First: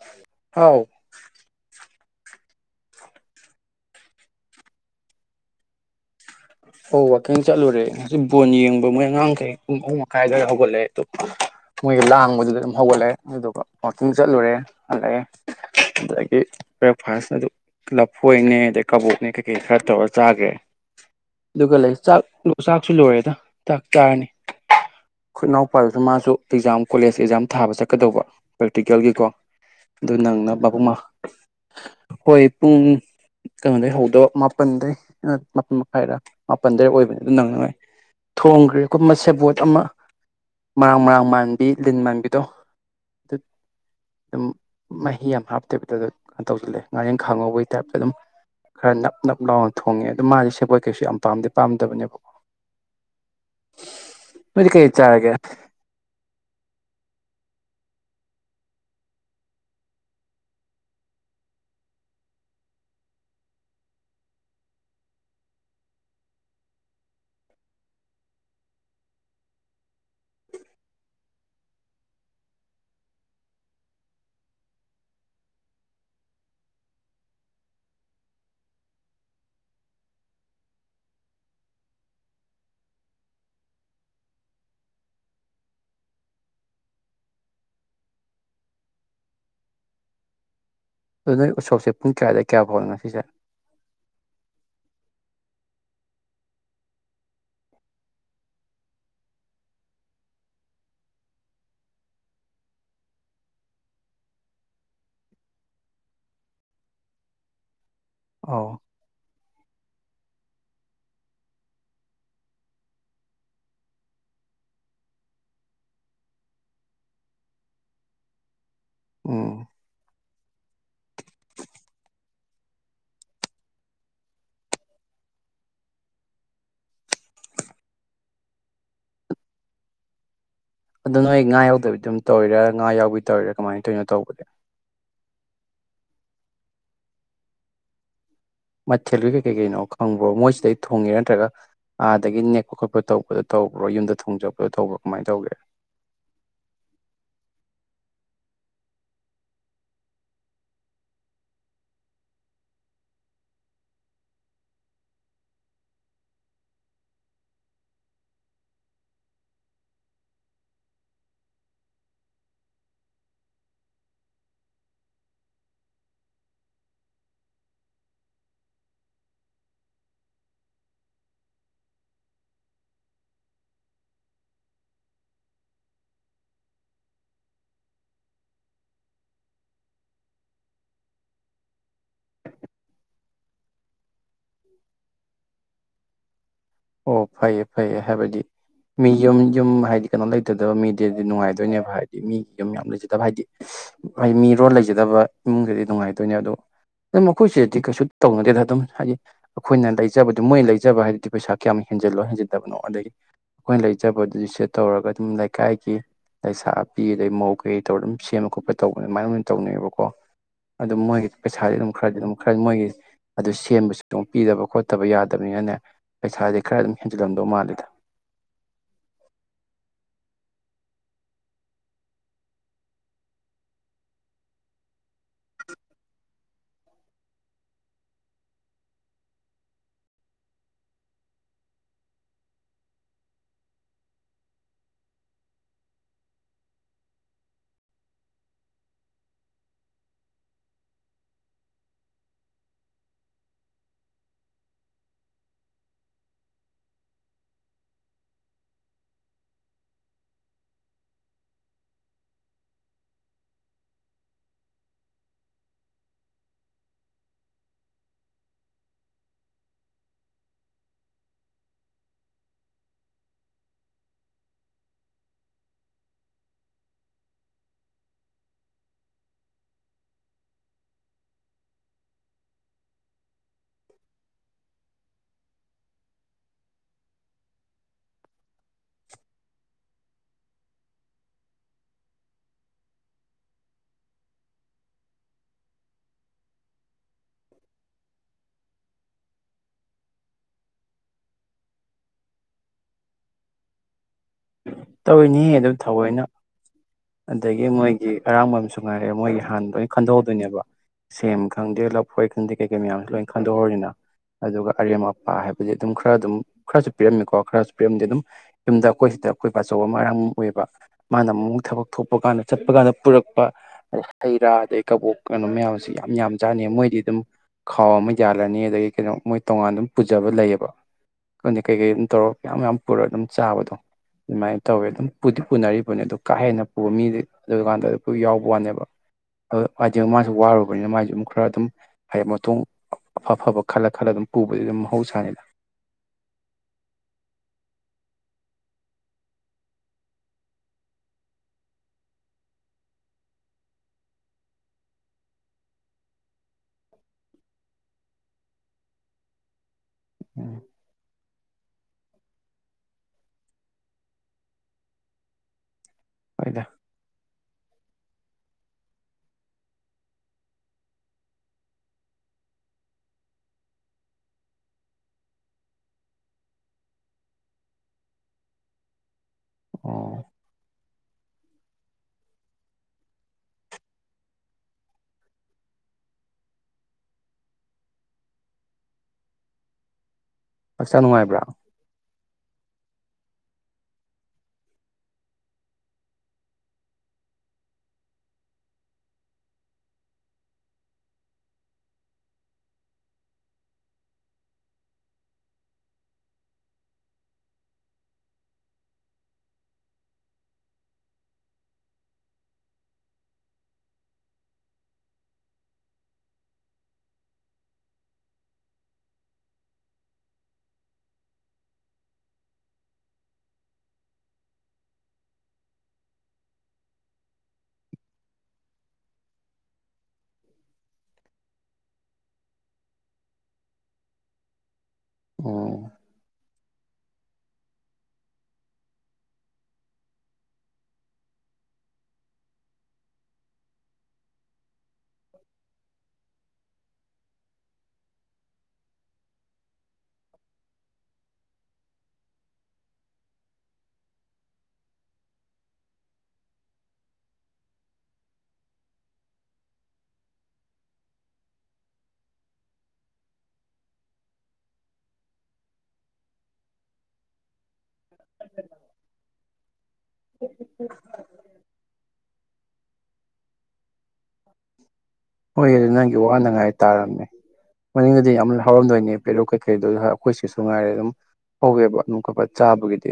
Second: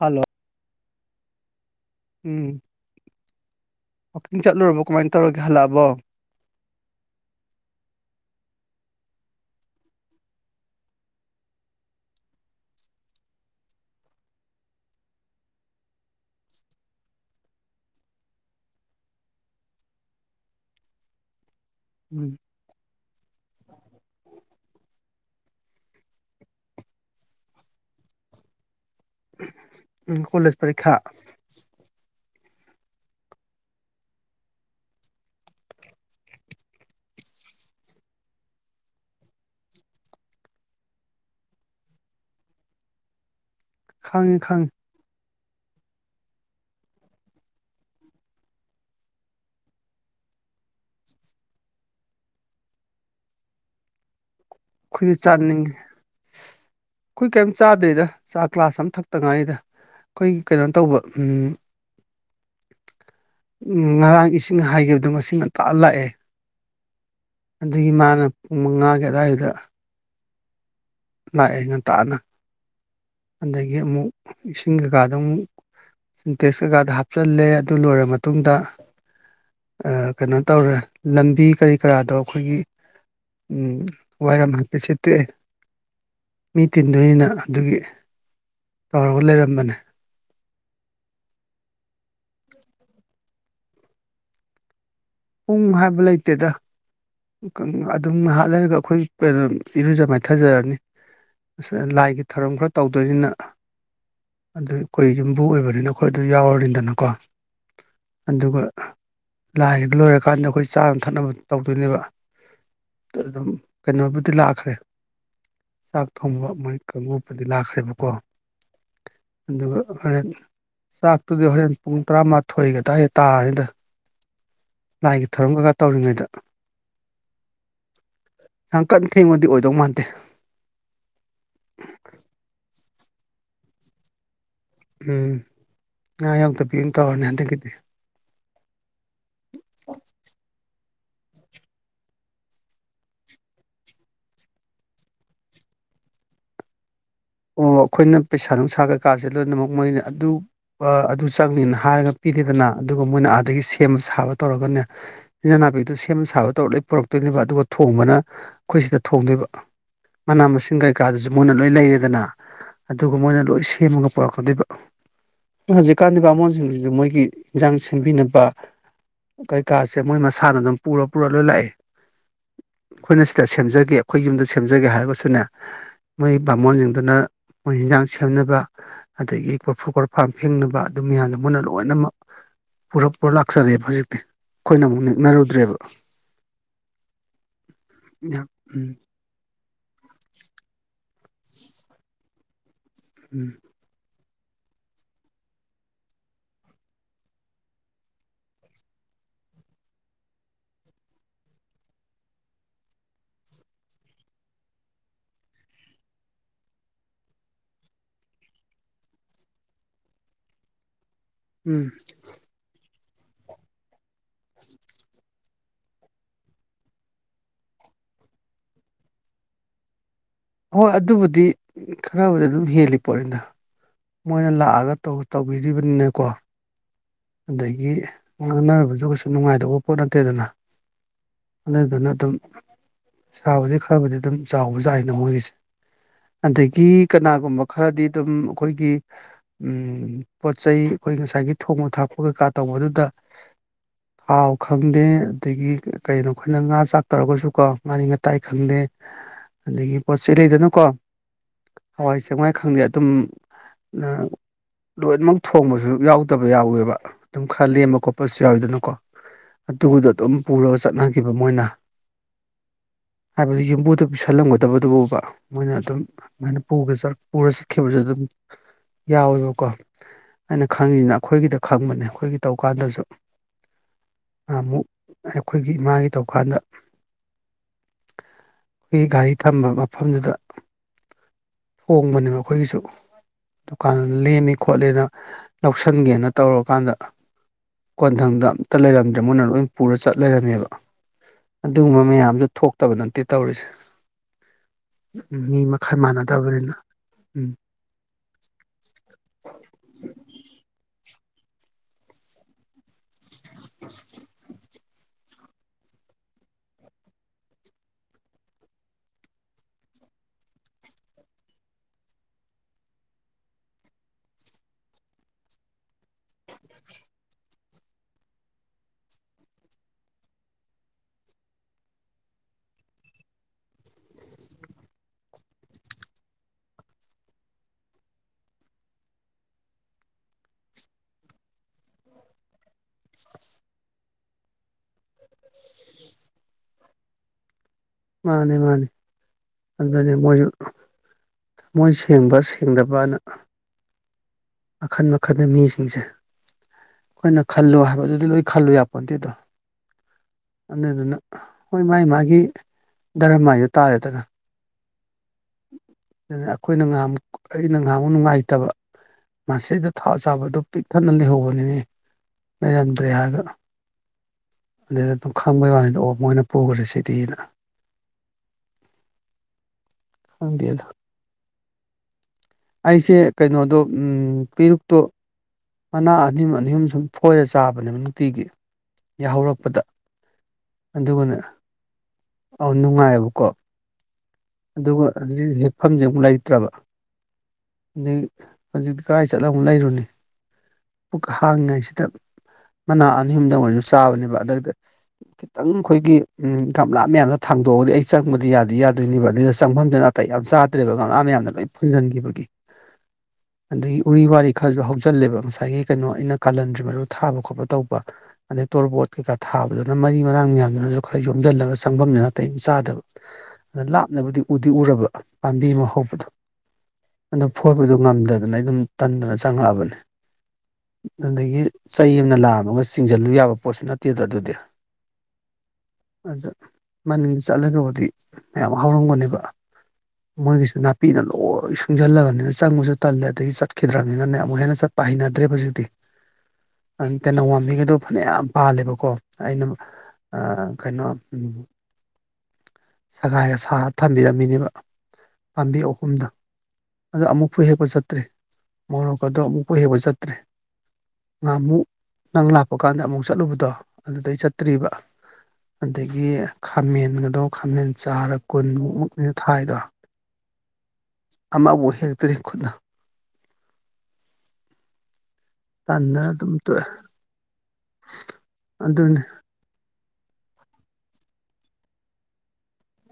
Hello ꯍꯥꯎ ꯎꯝ ꯋꯥꯛꯀꯤꯡ ꯆꯠꯂꯨꯔꯕꯣ ꯀꯃꯥꯏꯅ ꯇꯧꯔꯒꯦ ꯍꯜꯂꯛꯑꯕꯣ ꯑꯣ ꯋꯥꯛꯀꯤꯡ ꯆꯠꯂꯨꯔꯦ ꯉꯁꯤꯛ ꯕꯣꯟ ꯌꯦꯡꯕ ꯃꯣꯏ ꯑꯉꯥꯡꯈꯩ ꯄꯨꯡ ꯑꯍꯨꯝ ꯃꯈꯥꯏꯗ ꯍꯧꯒꯠꯂꯛꯑꯦ ꯑꯗꯨ ꯃꯣꯏꯒꯤ ꯂꯥꯡꯕꯗꯨꯗ ꯑꯗꯨꯝ ꯍꯧꯒꯠꯂꯛꯑꯦ ꯑꯗꯨꯗꯨꯒ ꯋꯥꯛꯀꯤꯡ ꯆꯠꯂꯨꯔꯦ ꯍꯜꯂꯛꯑꯦ ꯑꯗꯨꯗꯒꯤ ꯕ꯭ꯔꯦꯛꯐꯥꯁ ꯑꯗꯨ ꯂꯐꯣꯏꯅꯦ ꯑꯗꯩ ꯀꯕꯣꯛꯅꯦ ꯀꯩꯀꯩ ꯈꯔ ꯇꯧꯔ ꯆꯥꯈ꯭ꯔꯦ ꯑꯗꯨꯒ ꯂꯩ ꯆꯥꯛ ꯎꯝ ꯆꯥꯛꯁꯨ ꯂꯣꯏꯔꯦꯗ ꯆꯥꯛ ꯆꯥꯔꯅꯤ ꯈꯨꯠ ꯏꯅꯥꯎꯄꯥꯗꯨꯁꯨ ꯃꯥꯁꯨ ꯑꯦꯛꯖꯥꯝ ꯀꯣꯂꯦꯖ ꯑꯦꯛꯖꯥꯝ ꯊꯥꯕ ꯆꯠꯀꯗꯧꯕ ꯄ꯭ꯔꯦꯛꯇꯤꯀꯦꯜꯒꯤꯀꯣ ꯑꯗꯨ ꯎꯝ ꯀꯣꯂꯦꯖ ꯅꯪꯅꯕ ꯄꯔꯤꯈꯥ ꯕꯥꯕꯨꯡꯅ ꯍꯣꯏ ꯄꯨꯡ ꯀꯩꯅꯣꯗꯒꯤꯩ ꯍꯧꯗꯕ ꯃꯥꯄꯜꯗꯩ ꯍꯥꯏꯔ ꯃꯥꯄꯜꯗꯔꯦ ꯑꯣꯏꯕꯅꯤ ꯑꯗꯨ ꯅꯪꯅꯉꯥꯏ ꯊꯣꯡꯈ꯭ꯔꯦ ꯀꯨꯝꯕ ꯁꯦꯕꯣꯠ ꯑꯃ ꯃꯔꯥꯡ ꯃꯔꯥꯡ ꯃꯥꯟꯕꯤ ꯂꯤꯟ ꯃꯥꯟꯕꯤꯗꯣ ꯑꯗꯨ ꯈꯪꯉꯦ ꯑꯗꯨꯝ ꯈꯪꯉꯦ ꯃꯍꯤ ꯌꯥꯝ ꯍꯥꯞꯇꯦꯕꯗ ꯑꯗꯨ ꯀꯩꯅꯣ ꯇꯧꯁꯤꯜꯂꯦ ꯉꯥꯔꯦꯟ ꯈꯥꯡꯉꯧꯕꯒꯤ ꯇꯥꯏꯞꯇ ꯑꯗꯨꯝ ꯈꯔ ꯅꯞ ꯅꯞ ꯂꯥꯎꯅ ꯊꯣꯡꯉꯦ ꯑꯗꯨ ꯃꯥꯗꯤ ꯁꯦꯕꯣꯠ꯫ ꯀꯩꯁꯨ ꯌꯥꯝ ꯄꯥꯝꯗꯤ ꯄꯥꯝꯗꯕꯅꯦꯕꯀꯣ ꯑꯩꯈꯣꯏꯗꯤ ꯆꯥꯅꯤꯡꯉꯤ ꯑꯩꯈꯣꯏ ꯀꯩꯝ ꯆꯥꯗ꯭ꯔꯤꯗ ꯆꯥ ꯀ꯭ꯂꯥꯁ ꯑꯃ ꯊꯛꯇ ꯉꯥꯏꯔꯤꯗ ꯑꯩꯈꯣꯏꯒꯤ ꯀꯩꯅꯣ ꯇꯧꯕ ꯎꯝ ꯎ ꯉꯔꯥꯡ ꯏꯁꯤꯡ ꯍꯥꯏꯈꯤꯕꯗꯣ ꯅꯁꯤ ꯉꯟꯇꯥ ꯂꯥꯛꯑꯦ ꯑꯗꯨꯒꯤ ꯃꯥꯅ ꯄꯨꯡ ꯃꯉꯥꯒꯤ ꯑꯗꯨꯋꯥꯏꯗꯨꯗ ꯂꯥꯛꯑꯦ ꯉꯟꯇꯥꯥꯅ ꯑꯗꯒꯤ ꯑꯃꯨꯛ ꯏꯁꯤꯡ ꯀꯩꯀꯥꯗ ꯑꯃꯨꯛ ꯁꯤꯟꯇꯦꯛꯁ ꯀꯀꯥꯗ ꯍꯥꯞꯆꯜꯂꯦ ꯑꯗꯨ ꯂꯣꯏꯔꯕ ꯃꯇꯨꯡꯗ ꯑ ꯀꯩꯅꯣ ꯇꯧꯔꯦ ꯂꯝꯕꯤ ꯀꯔꯤ ꯀꯔꯥꯗꯣ ꯑꯩꯈꯣꯏꯒꯤ ꯎꯝ ꯋꯥꯏ ꯑꯃꯀꯤꯩꯁꯠꯇꯇꯩ ꯃꯤ ꯇꯤꯟꯗꯣꯏꯅꯤꯅ ꯑꯗꯨꯒꯤ ꯇꯧꯔꯒ ꯂꯩꯔꯝꯕꯅꯦ ꯑꯗꯨ ꯅꯣꯏ ꯎꯠꯁꯣꯞꯁꯦ ꯄꯨꯡ ꯀꯌꯥꯗ ꯀꯌꯥ ꯐꯥꯎꯅꯦ ꯉꯁꯤꯁꯦ ꯄꯨꯡ ꯍꯥꯏꯕ ꯂꯩꯇꯦꯗ ꯑꯗꯨꯝ ꯉꯍ ꯂꯩꯔꯒ ꯑꯩꯈꯣꯏ ꯀꯩꯅꯣ ꯏꯔꯨꯖ ꯃꯥꯏꯊꯖꯔꯅꯤ ꯂꯥꯏꯒꯤ ꯊꯧꯔꯝ ꯈꯔ ꯇꯧꯗꯣꯏꯅꯤꯅ ꯑꯗꯨ ꯑꯩꯈꯣꯏ ꯌꯨꯝꯕꯨ ꯑꯣꯏꯕꯅꯤꯅ ꯑꯩꯈꯣꯏ ꯑꯗꯨ ꯌꯥꯎꯔꯅꯤꯗꯅꯀꯣ ꯑꯗꯨꯒ ꯑꯧ ꯂꯥꯏꯒꯤꯗ ꯂꯣꯏꯔꯀꯥꯟꯗ ꯑꯩꯈꯣꯏ ꯆꯥꯅ ꯊꯛꯅꯕ ꯇꯧꯗꯣꯏꯅꯦꯕ ꯑꯗꯨꯝ ꯀꯩꯅꯣꯕꯨꯗꯤ ꯂꯥꯛꯈ꯭ꯔꯦ ꯆꯥꯛ ꯊꯣꯡꯕ ꯃꯣꯏ ꯀꯥꯡꯂꯨꯞꯄꯨꯗꯤ ꯂꯥꯛꯈ꯭ꯔꯦꯕꯀꯣ ꯎꯝ ꯑꯗꯨꯒ ꯍꯣꯔꯦꯟ ꯆꯥꯛꯇꯨꯗꯤ ꯍꯣꯔꯦꯟ ꯄꯨꯡ ꯇꯔꯥꯃꯥꯊꯣꯏꯒꯗꯥꯏ ꯇꯥꯔꯤꯅꯤꯗ ꯂꯥꯏꯒꯤ ꯊꯧꯔꯝ ꯀꯩꯀꯥ ꯇꯧꯔꯤꯉꯩꯗ ꯌꯥꯝ ꯀꯟꯅ ꯊꯦꯡꯕꯗꯤ ꯑꯣꯏꯗꯧ ꯃꯥꯟꯗꯦ ꯑꯗꯣ ꯅꯣꯏ ꯉꯥ ꯌꯥꯎꯗꯕꯤꯗꯤ ꯑꯗꯨꯝ ꯇꯧꯔꯤꯔꯥ ꯉꯥ ꯌꯥꯎꯕ ꯇꯧꯔꯤꯔꯥ ꯀꯃꯥꯏꯅ ꯇꯧꯔꯤꯅꯣ ꯇꯧꯕꯗꯤ ꯎꯝ ꯉꯥ ꯌꯥꯎꯗꯕꯤ ꯑꯣꯏ ꯇꯧꯔꯅꯤ ꯍꯟꯗꯛꯀꯤꯗꯤ ꯃꯊꯦꯜꯗꯤ ꯀꯩ ꯀꯩ ꯀꯩꯅꯣ ꯈꯪꯕ꯭ꯔꯣ ꯃꯣꯏꯁꯤꯗꯩ ꯊꯣꯡꯉꯤꯔ ꯅꯠꯇ꯭ꯔꯒ ꯑꯥꯗꯒꯤ ꯅꯦꯛꯄ ꯈꯣꯠꯄ ꯇꯧꯕꯗꯣ ꯇꯧꯕ꯭ꯔꯣ ꯌꯨꯝꯗ ꯊꯣꯡꯖꯕꯄꯗꯣ ꯇꯧꯕ꯭ꯔꯣ ꯀꯃꯥꯏꯅ ꯇꯧꯒꯦ ꯑꯣ ꯑꯩꯈꯣꯏꯅ ꯄꯩꯁꯥ ꯅꯨꯡꯁꯥ ꯀꯩꯀꯥꯥꯁꯦ ꯂꯣꯏꯅꯃꯛ ꯃꯣꯏꯅ ꯑꯗꯨ ꯑꯗꯨ ꯆꯪꯉꯅꯤꯅ ꯍꯥꯏꯔꯒ ꯄꯤꯔꯦꯗꯅ ꯑꯗꯨꯒ ꯃꯣꯏꯅ ꯑꯥꯗꯒꯤ ꯁꯦꯝꯕ ꯁꯥꯕ ꯇꯧꯔꯒꯅꯦ ꯏꯟꯖꯥꯡ ꯅꯥꯄꯤꯗꯨ ꯁꯦꯝ ꯁꯥꯕ ꯇꯧꯔ ꯂꯣꯏ ꯄꯨꯔꯛꯇꯣꯏꯅꯦꯕ ꯑꯗꯨꯒ ꯊꯣꯡꯕꯅ ꯑꯩꯈꯣꯏ ꯁꯤꯗ ꯊꯣꯡꯗꯣꯏꯕ ꯃꯅꯥ ꯃꯁꯤꯡ ꯀꯩꯀꯥꯗꯨꯁꯨ ꯃꯣꯏꯅ ꯂꯣꯏ ꯂꯩꯔꯦꯗꯅ ꯑꯗꯨꯒ ꯃꯣꯏꯅ ꯂꯣꯏ ꯁꯦꯝꯃꯒ ꯄꯨꯔꯛꯀꯗꯣꯏꯕ ꯍꯧꯖꯤꯛ ꯀꯥꯟꯗꯤ ꯕꯥꯃꯣꯟꯁꯤꯡꯁꯤꯁꯨ ꯃꯣꯏꯒꯤ ꯏꯟꯖꯥꯡ ꯁꯦꯝꯕꯤꯅꯕ ꯀꯩꯀꯥꯁꯦ ꯃꯣꯏ ꯃꯁꯥꯅ ꯑꯗꯨꯝ ꯄꯨꯔ ꯄꯨꯔ ꯂꯣꯏ ꯂꯥꯛꯑꯦ ꯑꯩꯈꯣꯏꯅ ꯁꯤꯗ ꯁꯦꯝꯖꯒꯦ ꯑꯩꯈꯣꯏ ꯌꯨꯝꯗ ꯁꯦꯝꯖꯒꯦ ꯍꯥꯏꯔꯒꯁꯨꯅꯦ ꯃꯣꯏ ꯕꯥꯃꯣꯟꯁꯤꯡꯗꯨꯅ ꯃꯣꯏ ꯌꯦꯟꯖꯥꯡ ꯁꯦꯝꯅꯕ ꯑꯗꯒꯤ ꯀꯣꯔꯐꯨ ꯀꯣꯔꯐꯥꯡ ꯐꯦꯡꯅꯕ ꯑꯗꯨ ꯃꯌꯥꯝꯗꯣ ꯃꯣꯏꯅ ꯂꯣꯏꯅꯃꯛ ꯄꯨꯔ ꯄꯨꯔ ꯂꯥꯛꯆꯔꯦꯕ ꯍꯧꯖꯤꯛꯇꯤ ꯑꯩꯈꯣꯏꯅ ꯑꯃꯨꯛ ꯅꯦꯛꯅꯔꯨꯗ꯭ꯔꯦꯕ ꯑꯣ ꯐꯩꯌꯦ ꯐꯩꯌꯦ ꯍꯥꯏꯕꯗꯤ ꯌꯥꯝ ꯎꯝ ꯃꯤ ꯌꯨꯝ ꯌꯨꯝ ꯍꯥꯏꯗꯤ ꯀꯩꯅꯣ ꯂꯩꯇꯗꯕ ꯃꯤꯗꯗꯤ ꯅꯨꯡꯉꯥꯏꯗꯣꯏꯅꯦꯕ ꯍꯥꯏꯗꯤ ꯃꯤꯒꯤ ꯌꯨꯝ ꯌꯥꯝ ꯂꯩꯖꯗꯕ ꯍꯥꯏꯗꯤ ꯎꯝ ꯑꯩ ꯃꯤꯔꯣꯜ ꯂꯩꯖꯗꯕ ꯏꯃꯨꯡꯗꯗꯤ ꯅꯨꯡꯉꯥꯏꯗꯣꯏꯅꯦ ꯑꯗꯣ ꯑꯗꯨꯝ ꯑꯈꯣꯏꯁꯤꯗꯤ ꯀꯩꯁꯨ ꯇꯧꯅꯗꯦꯗ ꯑꯗꯨꯝ ꯍꯥꯏꯗꯤ ꯑꯩꯈꯣꯏꯅ ꯂꯩꯖꯕꯗꯤ ꯃꯣꯏ ꯂꯩꯖꯕ ꯍꯥꯏꯔꯗꯤ ꯄꯩꯁꯥ ꯀꯌꯥꯝ ꯍꯦꯟꯖꯜꯂꯣ ꯍꯦꯟꯖꯤꯟꯗꯕꯅꯣ ꯑꯗꯒꯤ ꯑꯩꯈꯣꯏꯅ ꯂꯩꯖꯕꯗꯨ ꯁꯤꯗ ꯇꯧꯔꯒ ꯑꯗꯨꯝ ꯂꯩꯀꯥꯏꯒꯤ ꯂꯩꯁꯥ ꯄꯤ ꯑꯗꯩ ꯃꯧ ꯀꯩ ꯇꯧꯔꯒ ꯑꯗꯨꯝ ꯁꯦꯝꯕ ꯈꯣꯠꯄ ꯇꯧꯕꯅꯦ ꯑꯗꯨꯃꯥꯏꯅ ꯇꯧꯅꯩꯑꯕꯀꯣ ꯑꯗꯨ ꯃꯣꯏꯒꯤ ꯄꯩꯁꯥꯗꯤ ꯎꯝ ꯑꯗꯨꯝ ꯈꯔꯗꯤ ꯑꯗꯨꯝ ꯈꯔ ꯃꯣꯏꯒꯤ ꯑꯗꯨ ꯁꯦꯝꯕꯁꯨ ꯑꯗꯨꯝ ꯄꯤꯗꯕ ꯈꯣꯠꯇꯕ ꯌꯥꯗꯕꯅꯤꯅꯅꯦ ꯄꯩꯁꯥꯗꯤ ꯈꯔ ꯑꯗꯨꯝ ꯍꯦꯟꯖꯤꯜꯂꯝꯗꯧ ꯃꯥꯜꯂꯦꯗ ꯍꯣꯏ ꯑꯗꯨꯕꯨꯗꯤ ꯈꯔꯕꯨꯗꯤ ꯑꯗꯨꯝ ꯍꯦꯜꯂꯤ ꯄꯣꯠꯅꯤꯗ ꯃꯣꯏꯅ ꯂꯥꯛꯑꯒ ꯇꯧꯕꯤꯔꯤꯕꯅꯤꯅꯀꯣ ꯑꯗꯒꯤ ꯉꯥꯡꯅꯔꯕꯁꯨ ꯀꯩꯁꯨ ꯅꯨꯡꯉꯥꯏꯗꯧꯕ ꯄꯣꯠ ꯅꯠꯇꯦꯗꯅ ꯑꯗꯨꯗꯨꯅ ꯑꯗꯨꯝ ꯆꯥꯎꯕꯨꯗꯤ ꯈꯔꯕꯨꯗꯤ ꯑꯗꯨꯝ ꯆꯥꯎꯕꯖꯥꯠꯅꯦ ꯃꯣꯏꯒꯤꯁꯦ ꯑꯗꯒꯤ ꯀꯅꯥꯒꯨꯝꯕ ꯈꯔꯗꯤ ꯑꯗꯨꯝ ꯑꯩꯈꯣꯏꯒꯤ ꯎꯝ ꯄꯣꯠ ꯆꯩ ꯑꯩꯈꯣꯏ ꯉꯁꯥꯏꯒꯤ ꯊꯣꯡꯕ ꯊꯥꯛꯄ ꯀꯩꯀꯥ ꯇꯧꯕꯗꯨꯗ ꯊꯥꯎ ꯈꯪꯗꯦ ꯑꯗꯒꯤ ꯀꯩꯅꯣ ꯑꯩꯈꯣꯏꯅ ꯉꯥ ꯆꯥꯛ ꯇꯧꯔꯒꯁꯨ ꯀꯣ ꯉꯥꯔꯤ ꯉꯥꯇꯥꯏ ꯈꯪꯗꯦ ꯑꯗꯒꯤ ꯄꯣꯠ ꯆꯩ ꯂꯩꯗꯅꯨꯀꯣ ꯍꯋꯥꯏ ꯆꯦꯡꯋꯥꯏ ꯈꯪꯗꯦ ꯑꯗꯨꯝ ꯅꯥ ꯂꯣꯏꯅꯃꯛ ꯊꯣꯡꯕꯁꯨ ꯌꯥꯎꯗꯕ ꯌꯥꯎꯋꯦꯕ ꯑꯗꯨꯝ ꯈꯔ ꯂꯦꯝꯕ ꯈꯣꯠꯄꯁꯨ ꯌꯥꯎꯋꯤꯗꯅꯀꯣ ꯑꯗꯨꯗ ꯑꯗꯨꯝ ꯄꯨꯔꯒ ꯆꯠꯅꯒꯤꯕ ꯃꯣꯏꯅ ꯍꯥꯏꯕꯗꯤ ꯌꯨꯝꯕꯨꯗ ꯄꯤꯁꯜꯂꯝꯒꯗꯕꯗꯨꯕꯨꯕ ꯃꯣꯏꯅ ꯑꯗꯨꯝ ꯃꯥꯏꯅ ꯄꯨꯆꯠ ꯄꯨꯔ ꯆꯠꯈꯤꯕꯗꯨꯗ ꯗꯨꯝ ꯌꯥꯎꯋꯦꯕꯀꯣ ꯑꯩꯅ ꯈꯪꯉꯤꯁꯤꯅ ꯑꯩꯈꯣꯏꯒꯤꯗ ꯈꯪꯕꯅꯦ ꯑꯩꯈꯣꯏꯒꯤ ꯇꯧ ꯀꯥꯟꯗꯁꯨ ꯑꯃꯨꯛ ꯑꯩꯈꯣꯏꯒꯤ ꯏꯃꯥꯒꯤ ꯇꯧꯀꯥꯟꯗ ꯑꯩꯒꯤ ꯒꯥꯔꯤ ꯊꯝꯕ ꯃꯐꯝꯗꯨꯗ ꯀꯣꯡꯕꯅꯦꯕ ꯑꯩꯈꯣꯏꯒꯤꯁꯨ ꯗꯨꯀꯥꯟ ꯂꯦꯝꯃꯤ ꯈꯣꯠꯂꯦꯅ ꯂꯧꯁꯟꯒꯦꯅ ꯇꯧꯔꯥꯀꯥꯟꯗ ꯀꯣꯟꯗꯪꯗ ꯑꯝꯇ ꯂꯩꯔꯝꯗ꯭ꯔꯦ ꯃꯣꯏꯅ ꯂꯣꯏ ꯄꯨꯔ ꯆꯠ ꯂꯩꯔꯝꯃꯦꯕ ꯑꯗꯨꯒꯨꯝꯕ ꯃꯌꯥꯝꯖꯨ ꯊꯣꯛꯇꯕ ꯅꯠꯇꯦ ꯇꯧꯔꯤꯁꯦ꯫ ꯇꯧꯏꯅꯦꯍꯦ ꯃꯤ ꯑꯗꯨꯝ ꯃꯈꯜ ꯊꯑꯣꯏꯅ ꯃꯥꯟꯅꯗꯕꯅꯤꯅ ꯎꯝ ꯑꯗꯒꯤ ꯃꯣꯏꯒꯤ ꯑꯔꯥꯡꯕꯝꯁꯨ ꯉꯥꯏꯔꯦ ꯃꯣꯏꯒꯤ ꯍꯥꯟꯅꯗ ꯂꯣꯏꯅ ꯈꯟꯗꯣꯛꯍꯧꯗꯣꯏꯅꯦꯕ ꯁꯦꯝ ꯈꯪꯗꯦ ꯂꯥꯐꯣꯏ ꯈꯪꯗꯦ ꯀꯩ ꯀꯩ ꯃꯌꯥꯝꯁꯨ ꯂꯣꯏ ꯈꯟꯗꯣꯛꯍꯧꯔꯅꯤꯅ ꯑꯗꯨꯒ ꯑꯔꯦꯝ ꯑꯄꯥ ꯍꯥꯏꯕꯗꯤ ꯑꯗꯨꯝ ꯈꯔ ꯑꯗꯨꯝ ꯈꯔꯁꯨ ꯄꯤꯔꯝꯃꯤꯀꯣ ꯈꯔꯁꯨ ꯄꯤꯔꯝꯗꯦ ꯑꯗꯨꯝ ꯌꯨꯝꯗ ꯑꯩꯈꯣꯏ ꯁꯤꯗ ꯑꯩꯈꯣꯏ ꯕꯥꯆꯧ ꯑꯃ ꯑꯔꯥꯝꯕꯝ ꯑꯣꯏꯕ ꯃꯥꯅ ꯃꯨꯛ ꯊꯕꯛ ꯊꯣꯛꯄ ꯀꯥꯟꯗ ꯆꯠꯄ ꯀꯥꯟꯗ ꯄꯨꯔꯛꯄ ꯍꯩꯔꯥ ꯑꯗꯩ ꯀꯕꯣꯛ ꯀꯩꯅꯣ ꯃꯌꯥꯝꯁꯤ ꯌꯥꯝ ꯌꯥꯝꯖꯥꯠꯅꯤ ꯃꯣꯏꯗꯤ ꯑꯗꯨꯝ ꯈꯥꯎ ꯑꯃ ꯌꯥꯜꯂꯅꯤ ꯑꯗꯒꯤ ꯀꯩꯅꯣ ꯃꯣꯏ ꯇꯣꯉꯥꯟ ꯑꯗꯨꯝ ꯄꯨꯖꯕ ꯂꯩꯌꯦꯕ ꯈꯪꯗꯦ ꯀꯩꯀꯩ ꯑꯗꯨꯝ ꯇꯧꯔꯒ ꯌꯥꯝ ꯌꯥꯝ ꯄꯨꯔꯒ ꯑꯗꯨꯝ ꯆꯥꯕꯗꯣ ꯑꯗꯨꯃꯥꯏꯅ ꯇꯧꯋꯦ ꯑꯗꯨꯝ ꯄꯨꯗꯤ ꯄꯨꯅꯔꯤꯕꯣꯅꯦ ꯑꯗꯨ ꯀꯥ ꯍꯦꯟꯅ ꯄꯨꯕ ꯃꯤꯗꯤ ꯑꯗꯨ ꯀꯥꯟꯗ ꯑꯗꯨ ꯄꯨ ꯌꯥꯎꯕ ꯋꯥꯅꯦꯕ ꯑ ꯍꯥꯏꯗꯤ ꯃꯥꯁꯨ ꯋꯥꯔꯨꯕꯅꯤꯅ ꯃꯥꯏꯁꯨ ꯃꯨꯛ ꯈꯔ ꯑꯗꯨꯝ ꯍꯥꯏꯔꯞ ꯃꯇꯣꯡ ꯑꯐ ꯑꯐꯕ ꯈꯜꯂ ꯈꯜꯂ ꯑꯗꯨꯝ ꯄꯨꯕꯗꯤ ꯑꯗꯨꯝ ꯃꯍꯧꯁꯥꯅꯤꯗ ꯃꯥꯅꯤ ꯃꯥꯅꯤ ꯑꯗꯨꯗꯅꯦ ꯃꯣꯏꯁꯨ ꯃꯣꯏ ꯁꯦꯡꯕ ꯁꯦꯡꯗꯕꯅ ꯃꯈꯟ ꯃꯈꯟꯅꯦ ꯃꯤꯁꯤꯡꯁꯦ ꯑꯩꯈꯣꯏꯅ ꯈꯜꯂꯨ ꯍꯥꯏꯕꯗꯨꯗꯤ ꯂꯣꯏ ꯈꯜꯂꯨ ꯌꯥꯄꯣꯟꯇꯦꯗꯣ ꯎꯝ ꯑꯗꯨꯗꯨꯅ ꯍꯣꯏ ꯃꯥꯥꯏ ꯃꯥꯒꯤ ꯗ꯭ꯔꯥꯃ ꯍꯥꯏꯗꯣ ꯇꯥꯔꯦꯗꯅ ꯑꯗꯨꯅꯦ ꯍꯣꯏꯗ ꯑꯩꯈꯣꯏꯅ ꯉꯥꯃꯨꯛ ꯑꯩꯅ ꯉꯥꯍꯃꯨꯛ ꯃꯨꯛ ꯅꯨꯡꯉꯥꯏꯇꯕ ꯃꯁꯤꯗ ꯊꯥꯎ ꯆꯥꯕꯗꯣ ꯄꯤꯛꯊꯅ ꯂꯩꯍꯧꯕꯅꯤꯅꯦ ꯂꯩꯔꯝꯗ꯭ꯔꯦ ꯍꯥꯏꯒ ꯑꯗꯨꯗ ꯗꯨꯝ ꯈꯪꯕꯩ ꯋꯥꯅꯤꯗ ꯑꯣ ꯃꯣꯏꯅ ꯄꯨꯈ꯭ꯔꯦ ꯁꯤꯗꯤꯅ ꯑꯣ ꯈꯪꯗꯦꯗ ꯑꯩꯁꯦ ꯀꯩꯅꯣꯗꯣ ꯎꯝ ꯄꯦꯔꯨꯛꯇꯣ ꯃꯅꯥ ꯑꯅꯤꯍꯨꯝ ꯑꯅꯤꯍꯨꯝ ꯁꯨꯝ ꯐꯣꯏꯔ ꯆꯥꯕꯅꯦꯕ ꯅꯨꯡꯇꯤꯒꯤ ꯌꯥꯍꯧꯔꯛꯄꯗ ꯍꯛꯆꯥꯡ ꯑꯗꯨꯒꯅꯦ ꯅꯨꯡꯉꯥꯏꯕ꯭ꯔꯥ ꯑꯧ ꯅꯨꯡꯉꯥꯏꯌꯦꯕꯀꯣ ꯑꯗꯨꯒ ꯍꯧꯖꯤꯛ ꯍꯦꯛꯐꯝꯁꯦ ꯑꯃꯨꯛ ꯂꯩꯇ꯭ꯔꯕ ꯑꯗꯩ ꯍꯧꯖꯤꯛꯇꯤ ꯀꯥꯏ ꯆꯠꯂ ꯑꯃꯨꯛ ꯂꯩꯔꯨꯅꯤ ꯄꯨꯛ ꯍꯥꯡꯉꯤꯉꯩꯁꯤꯗ ꯃꯅꯥ ꯑꯅꯤ ꯍꯨꯝꯗꯪ ꯑꯣꯏꯔꯁꯨ ꯆꯥꯕꯅꯦꯕ ꯑꯗꯨꯗ ꯈꯤꯇꯪ ꯈꯣꯏꯒꯤ ꯎꯝ ꯒꯝꯂꯥꯞ ꯃꯌꯥꯝꯗ ꯊꯥꯡꯗꯣꯛꯑꯒꯗꯤ ꯑꯩ ꯆꯪꯕꯗꯤ ꯌꯥꯗꯤ ꯌꯥꯗꯣꯏꯅꯦꯕ ꯆꯪꯐꯝꯁꯦ ꯅꯥꯇꯩ ꯌꯥꯝ ꯆꯥꯗ꯭ꯔꯦꯕ ꯒꯝꯂꯥ ꯃꯌꯥꯝꯅ ꯂꯣꯏ ꯐꯨꯖꯤꯟꯈꯤꯕꯒꯤ ꯑꯗꯒꯤ ꯎꯔꯤ ꯋꯥꯔꯤ ꯈꯔꯁꯨ ꯍꯧꯖꯤꯜꯂꯦꯕ ꯉꯁꯥꯏꯒꯤ ꯀꯩꯅꯣ ꯑꯩꯅ ꯀꯥꯜꯍꯟꯗ꯭ꯔꯤ ꯃꯔꯨ ꯊꯥꯕ ꯈꯣꯠꯄ ꯇꯧꯕ ꯑꯗꯩ ꯇꯣꯔꯕꯣꯠ ꯀꯩꯀꯥ ꯊꯥꯕꯗꯨꯅ ꯃꯔꯤ ꯃꯔꯥꯡ ꯃꯌꯥꯝꯗꯨꯅꯁꯨ ꯈꯔ ꯌꯣꯝꯁꯤꯜꯂꯒ ꯆꯪꯐꯝꯁꯤ ꯅꯥꯇꯩ ꯆꯥꯗꯕ ꯑ ꯂꯥꯞꯅꯕꯨꯗꯤ ꯎꯗꯤ ꯎꯔꯕ ꯄꯥꯝꯕꯤ ꯑꯃ ꯍꯧꯕꯗꯣ ꯑꯗꯨ ꯐꯣꯏꯕꯗꯨ ꯉꯝꯗꯗꯅ ꯑꯩ ꯑꯗꯨꯝ ꯇꯟꯗꯅ ꯆꯪꯉꯛꯑꯕꯅꯤ ꯑꯗꯨꯗꯒꯤ ꯆꯩ ꯑꯃꯅ ꯂꯥꯛꯑꯃꯒ ꯆꯤꯡꯁꯤꯜꯂꯨ ꯌꯥꯕ ꯄꯣꯠꯁꯨ ꯅꯠꯇꯦꯗ ꯑꯗꯨꯗꯤ ꯑꯣ ꯑꯗ ꯃꯅꯤꯡꯗ ꯆꯠꯂꯒꯕꯨꯗꯤ ꯃꯌꯥꯝ ꯍꯥꯎꯔꯝꯒꯅꯦꯕ ꯃꯣꯏꯒꯤꯁꯨ ꯅꯥꯄꯤꯅ ꯂꯣꯏ ꯁꯨꯡꯁꯜꯂꯕꯅꯤꯅ ꯆꯪꯕꯁꯨ ꯇꯜꯂꯦ ꯑꯗꯒꯤ ꯆꯠꯈꯤꯗ꯭ꯔꯕꯅꯤꯅꯅꯦ ꯑꯃꯨꯛ ꯍꯦꯟꯅ ꯆꯠ ꯄꯥꯏꯅꯗ꯭ꯔꯦ ꯍꯧꯖꯤꯛꯇꯤ ꯇꯦꯅꯧꯋꯥꯕꯤꯒꯗꯣ ꯐꯅꯌꯥꯝ ꯄꯥꯜꯂꯦꯕꯀꯣ ꯑꯩꯅ ꯑ ꯀꯩꯅꯣ [unintelligible] ꯊꯥꯔ ꯊꯝꯕꯤꯔꯝꯃꯤꯅꯦꯕ ꯄꯥꯝꯕꯤ ꯑꯍꯨꯝꯗꯣ ꯑꯗꯣ ꯑꯃꯨꯛꯐꯥꯎ ꯍꯦꯛꯄ ꯆꯠꯇ꯭ꯔꯤ ꯃꯣꯔꯣꯛ ꯑꯗꯨ ꯑꯃꯨꯛꯐꯥꯎ ꯍꯦꯛꯄ ꯆꯠꯇ꯭ꯔꯦ ꯉꯍꯥꯃꯨꯛ ꯅꯪ ꯂꯥꯛꯄ ꯀꯥꯟꯗ ꯑꯃꯨꯛ ꯆꯠꯂꯨꯕꯗꯣ ꯑꯗꯨꯗꯩ ꯆꯠꯇ꯭ꯔꯤꯕ ꯑꯗꯒꯤ ꯈꯥꯃꯦꯟꯒꯗꯣ ꯈꯥꯃꯦꯟ ꯆꯥ ꯀꯨꯟꯃꯨꯛꯃꯨꯛꯅꯤꯅ ꯊꯥꯏꯗ ꯑꯃꯕꯨꯥꯎ ꯍꯦꯛꯇ꯭ꯔꯤ ꯈꯨꯠꯅ ꯍꯣꯏ ꯑꯗꯨ ꯅꯪꯒꯤ ꯇꯟꯗꯅ ꯑꯗꯨꯝ ꯋꯥꯅꯉꯥꯏ ꯇꯣꯛꯑꯦ ꯇꯥꯔꯝꯃꯦ ꯃꯅꯤꯡꯗꯨꯗꯤ ꯌꯥꯝ ꯍꯥꯎꯔꯝꯗꯣꯏꯅꯦ ꯑꯗꯨꯅꯤ ꯄꯦꯔꯣꯛ ꯀꯩꯀꯩꯗꯨ ꯑꯩꯈꯣꯏꯁꯤꯁꯨ ꯉꯥꯏꯔꯦ ꯑꯗꯨꯝ ꯍꯧꯋꯦꯕ ꯑꯗꯨꯝ ꯈꯣꯠꯄ ꯆꯥꯕꯒꯤꯗꯤ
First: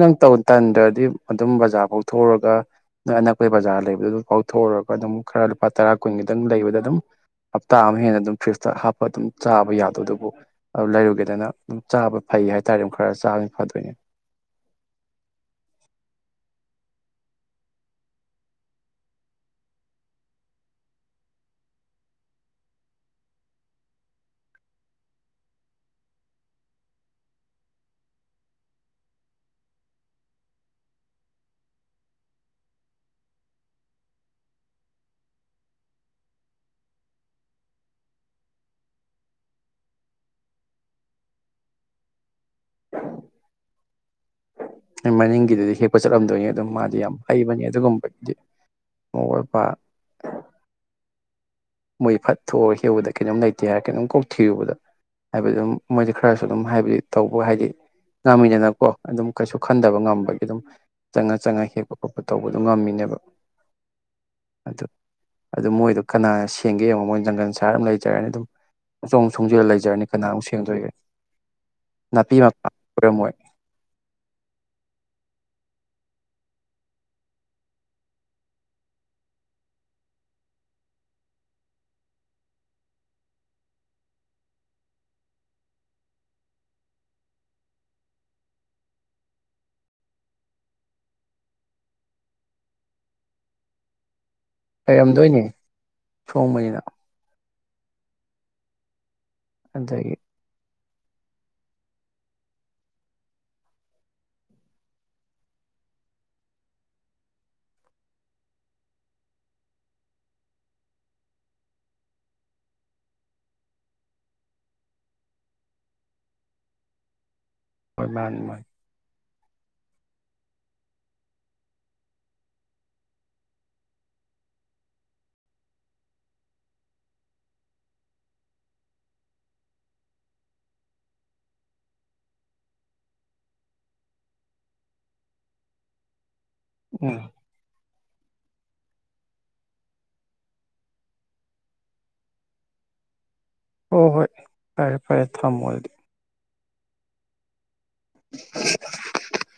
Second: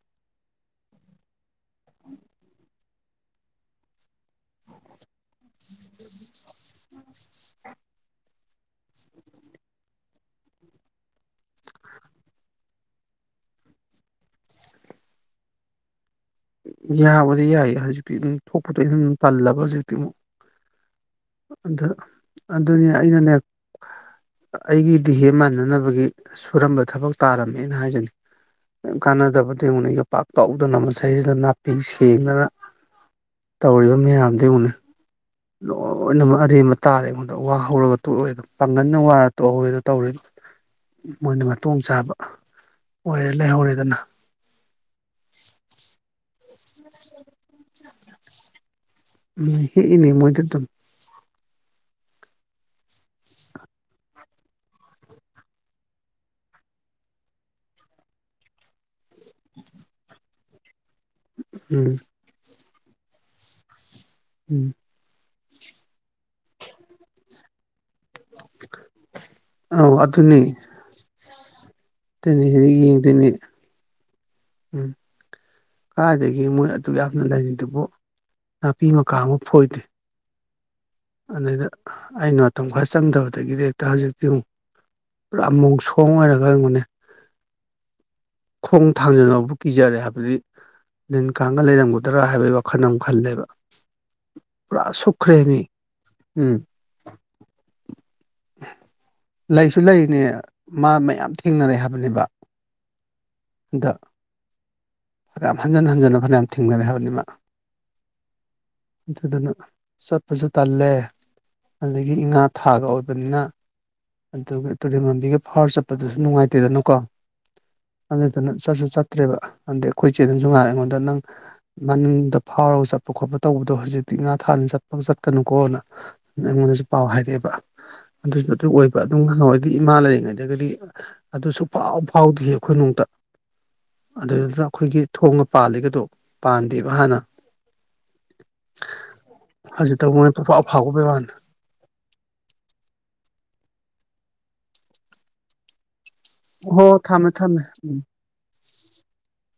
ꯅꯪ ꯇꯟꯗ꯭ꯔꯗꯤ ꯑꯗꯨꯝ ꯕꯖꯥꯔ ꯐꯥꯎꯊꯣꯎꯔꯒ ꯑ ꯑꯅꯛꯄꯒꯤ ꯕꯖꯥꯔ ꯂꯩꯕꯗꯨ ꯑꯗꯨ ꯐꯥꯎꯊꯎꯨꯔꯒ ꯑꯗꯨꯝ ꯈꯔ ꯂꯨꯄꯥ ꯇꯔꯥ ꯀꯨꯟꯒꯤꯗꯪ ꯂꯩꯕꯗ ꯑꯗꯨꯝ ꯍꯞꯇꯥ ꯑꯃ ꯍꯦꯟꯅ ꯑꯗꯨꯝ ꯐ꯭ꯔꯤꯖꯇ ꯍꯥꯞꯄ ꯑꯗꯨꯝ ꯆꯥꯕ ꯌꯥꯗꯣ ꯑꯗꯨꯕꯨ ꯑꯗꯨ ꯂꯩꯔꯨꯒꯦꯗꯅ ꯑꯗꯨꯝ ꯆꯥꯕ ꯐꯩ ꯍꯥꯏꯇꯥꯔꯦ ꯑꯗꯨꯝ ꯈꯔ ꯆꯥꯕ ꯐꯗꯣꯏꯅꯦ ꯌꯥꯕꯗꯤ ꯌꯥꯏꯌꯦ ꯍꯧꯖꯤꯛꯇꯤ ꯑꯗꯨꯝ ꯊꯣꯛꯄꯗ ꯑꯩꯅ ꯑꯗꯨꯝ ꯇꯜꯂꯕ ꯍꯧꯖꯤꯛꯇꯤ ꯑꯃꯨꯛ ꯑꯗꯨ ꯑꯗꯨꯅꯦ ꯑꯩꯅꯅꯦ ꯑꯩꯒꯤꯗꯤ ꯍꯦ ꯃꯥꯟꯅꯅꯕꯒꯤ ꯁꯨꯔꯝꯕ ꯊꯕꯛ ꯇꯥꯔꯝꯃꯦꯅ ꯍꯥꯏꯖꯅꯤꯡꯏ ꯌꯥꯝ ꯀꯥꯟꯅꯖꯕꯗꯤ ꯍꯧꯅꯩ ꯌꯣ ꯄꯥꯛꯇꯎꯗꯅ ꯁꯤꯗꯩꯁꯤꯗ ꯅꯥꯄꯤ ꯁꯦꯡꯗꯅ ꯇꯧꯔꯤꯕ ꯃꯌꯥꯝꯗꯨ ꯎꯨꯅꯤ ꯂꯣꯏꯅꯃꯛ ꯑꯔꯦꯝꯕ ꯇꯥꯔꯦ ꯑꯩꯉꯣꯟꯗ ꯋꯥ ꯍꯧꯔꯒ ꯇꯣꯛꯂꯦ ꯑꯗꯨꯝ ꯄꯪꯒꯟꯗ ꯋꯥꯔ ꯇꯣꯛꯍꯋꯦꯗꯣ ꯇꯧꯔꯤ ꯃꯣꯏꯅ ꯃꯇꯣꯡ ꯆꯥꯕ ꯑꯣꯏꯔꯦ ꯂꯩꯍꯧꯔꯦꯗꯅ ꯃꯅꯤꯡꯒꯤꯗꯨꯗꯤ ꯍꯦꯛꯄ ꯆꯠꯂꯝꯗꯣꯏꯅꯤ ꯑꯗꯨꯝ ꯃꯥꯗꯤ ꯌꯥꯝ ꯍꯩꯕꯅꯤ ꯑꯗꯨꯒꯨꯝꯕꯗꯤ ꯎ ꯍꯦ ꯏꯅꯦ ꯃꯣꯏꯗꯤ ꯑꯗꯨꯝ ꯃꯣꯏ ꯐꯠꯊꯣꯛꯑꯒ ꯍꯦꯎꯨꯗ ꯀꯩꯅꯣꯝꯇꯦ ꯍꯥꯏꯔ ꯀꯩꯅꯣꯝ ꯀꯣꯛ ꯊꯤꯔꯨꯕꯗ ꯍꯥꯏꯕꯗꯤ ꯑꯗꯨꯝ ꯃꯣꯏꯗꯤ ꯈꯔꯁꯨ ꯑꯗꯨꯝ ꯍꯥꯏꯕꯗꯤ ꯇꯧꯕ ꯍꯥꯏꯗꯤ ꯉꯝꯃꯤꯗꯅꯀꯣ ꯑꯗꯨꯝ ꯀꯩꯁꯨ ꯈꯟꯗꯕ ꯉꯝꯕꯒꯤ ꯑꯗꯨꯝ ꯆꯪꯉ ꯆꯪꯉ ꯎꯝ ꯍꯦꯛꯄ ꯈꯣꯠꯄ ꯇꯧꯕꯗꯨꯣ ꯉꯝꯃꯤꯅꯦꯕ ꯎꯝ ꯑꯗꯨ ꯑꯗꯨ ꯃꯣꯏꯗꯣ ꯀꯅꯥꯅ ꯁꯦꯡꯒꯦ ꯌꯦꯡꯉꯣ ꯃꯣꯏꯅ ꯖꯪꯒꯜ ꯁꯥꯍꯔ ꯑꯃ ꯂꯩꯇ ꯖꯔꯅꯤ ꯑꯗꯨꯝ ꯑꯆꯣꯡ ꯁꯣꯡꯖꯤꯜꯂ ꯑꯧ ꯂꯩꯖꯔꯅꯤ ꯀꯅꯥꯃꯨꯛ ꯁꯦꯡꯗꯣꯏꯒꯦ ꯑꯗꯨꯗꯤ ꯍꯧꯖꯤꯛ ꯌꯦꯡꯗꯣꯏꯅꯦ ꯎꯝ ꯀꯥꯏꯗꯒꯤ ꯃꯣꯏꯅ ꯑꯗꯨꯛ ꯌꯥꯝꯅ ꯂꯩꯔꯤꯗꯨꯕꯨ ꯅꯥꯄꯤ ꯃꯀꯥ ꯑꯃ ꯐꯣꯏꯗꯦ ꯑꯗꯨꯗꯩꯗ ꯑꯩꯅ ꯃꯇꯝ ꯈꯔ ꯆꯪꯗꯕꯗꯒꯤꯗꯤ ꯍꯦꯛꯇ ꯍꯧꯖꯤꯛꯇꯤ ꯑꯃꯨꯛ ꯄꯨꯔꯥ ꯃꯣꯡ ꯁꯣꯡ ꯑꯣꯏꯔꯒ ꯑꯩꯪꯕꯅꯦ ꯈꯣꯡ ꯊꯥꯡꯖꯅꯕꯕꯨ ꯀꯤꯖꯔꯦ ꯍꯥꯏꯕꯗꯤ ꯂꯤꯟ ꯀꯥꯡꯒ ꯂꯩꯔꯝꯒꯗ꯭ꯔꯥ ꯍꯥꯏꯕꯒꯤ ꯋꯥꯈꯜ ꯑꯃ ꯈꯜꯂꯦꯕ ꯄꯨꯔꯥ ꯁꯣꯛꯈ꯭ꯔꯦ ꯂꯩꯔꯝꯗꯣꯏꯅꯤ ꯃꯤ ꯁꯣꯡꯕꯅꯤꯅ ꯂꯩꯁꯨ ꯑꯗꯒꯤ ꯂꯩꯔꯤꯅꯦ ꯃꯥ ꯃꯌꯥꯝ ꯊꯦꯡꯅꯔꯦ ꯍꯥꯏꯕꯅꯦꯕ ꯗ ꯌꯥꯝ ꯍꯟꯖꯤꯟ ꯍꯟꯖꯤꯟꯅ ꯐꯅꯌꯥꯝ ꯊꯦꯡꯅꯔꯦ ꯍꯥꯏꯕꯅꯤꯃ ꯑꯗꯨꯗꯨꯅ ꯆꯠꯄꯗꯨ ꯇꯜꯂꯦ ꯑꯗꯨꯗꯒꯤ ꯏꯉꯥ ꯊꯥꯒ ꯑꯣꯏꯕꯅꯤꯅ ꯑꯗꯨꯒ ꯇꯨꯔꯦꯟ ꯃꯕꯤꯒ ꯐꯥꯎꯔ ꯆꯠꯄꯗꯨꯁꯨ ꯅꯨꯡꯉꯥꯏꯇꯦꯗꯅꯀꯣ ꯍꯣꯏ ꯃꯥꯅꯤ ꯑꯗꯨꯗꯨꯅ ꯃꯥꯅꯤ ꯆꯠꯁꯨ ꯆꯠꯇ꯭ꯔꯦꯕ ꯑꯗꯩ ꯑꯩꯈꯣꯏ ꯏꯆꯦꯗꯁꯨ ꯉꯥꯏꯔꯦ ꯑꯩꯉꯣꯟꯗ ꯅꯪ ꯃꯅꯨꯡꯗ ꯐꯥꯎꯔꯒ ꯆꯠꯄ ꯈꯣꯠꯄ ꯇꯧꯕꯗꯣ ꯍꯧꯖꯤꯛꯇꯤ ꯉꯥ ꯊꯥꯅ ꯆꯠꯄꯒ ꯆꯠ ꯀꯩꯅꯨꯀꯣꯅ ꯑꯩꯉꯣꯟꯗꯁꯨ ꯄꯥꯎ ꯍꯥꯏꯔꯛꯑꯦꯕ ꯑꯗꯨꯁꯨ ꯑꯗꯨ ꯑꯣꯏꯕ ꯑꯗꯨꯝ ꯉꯥꯏꯍ ꯑꯣꯏꯣꯏꯗꯤ ꯏꯃꯥ ꯂꯩꯔꯤꯉꯩꯗꯒꯗꯤ ꯑꯗꯨꯁꯨ ꯐꯥꯎ ꯐꯥꯎꯗ ꯑꯩꯈꯣꯏ ꯅꯨꯡꯇ ꯑꯗꯨꯗꯨꯅ ꯑꯩꯈꯣꯏꯒꯤ ꯊꯣꯡꯒ ꯄꯥꯜꯂꯤꯒꯗꯣ ꯄꯥꯟꯗꯦꯕ ꯍꯥꯟꯅ ꯎꯝ ꯇ ꯃꯣꯏ ꯄꯨꯐꯥꯎꯗ ꯋꯥꯅꯤ ꯍꯣꯏ ꯍꯣꯏ ꯐꯔꯦ ꯐꯔꯦ ꯊꯝꯃꯣ ꯑꯗꯨꯗꯤ ꯍꯣ ꯊꯝꯃꯦ ꯊꯝꯃꯦ ꯎꯝ [inaudible]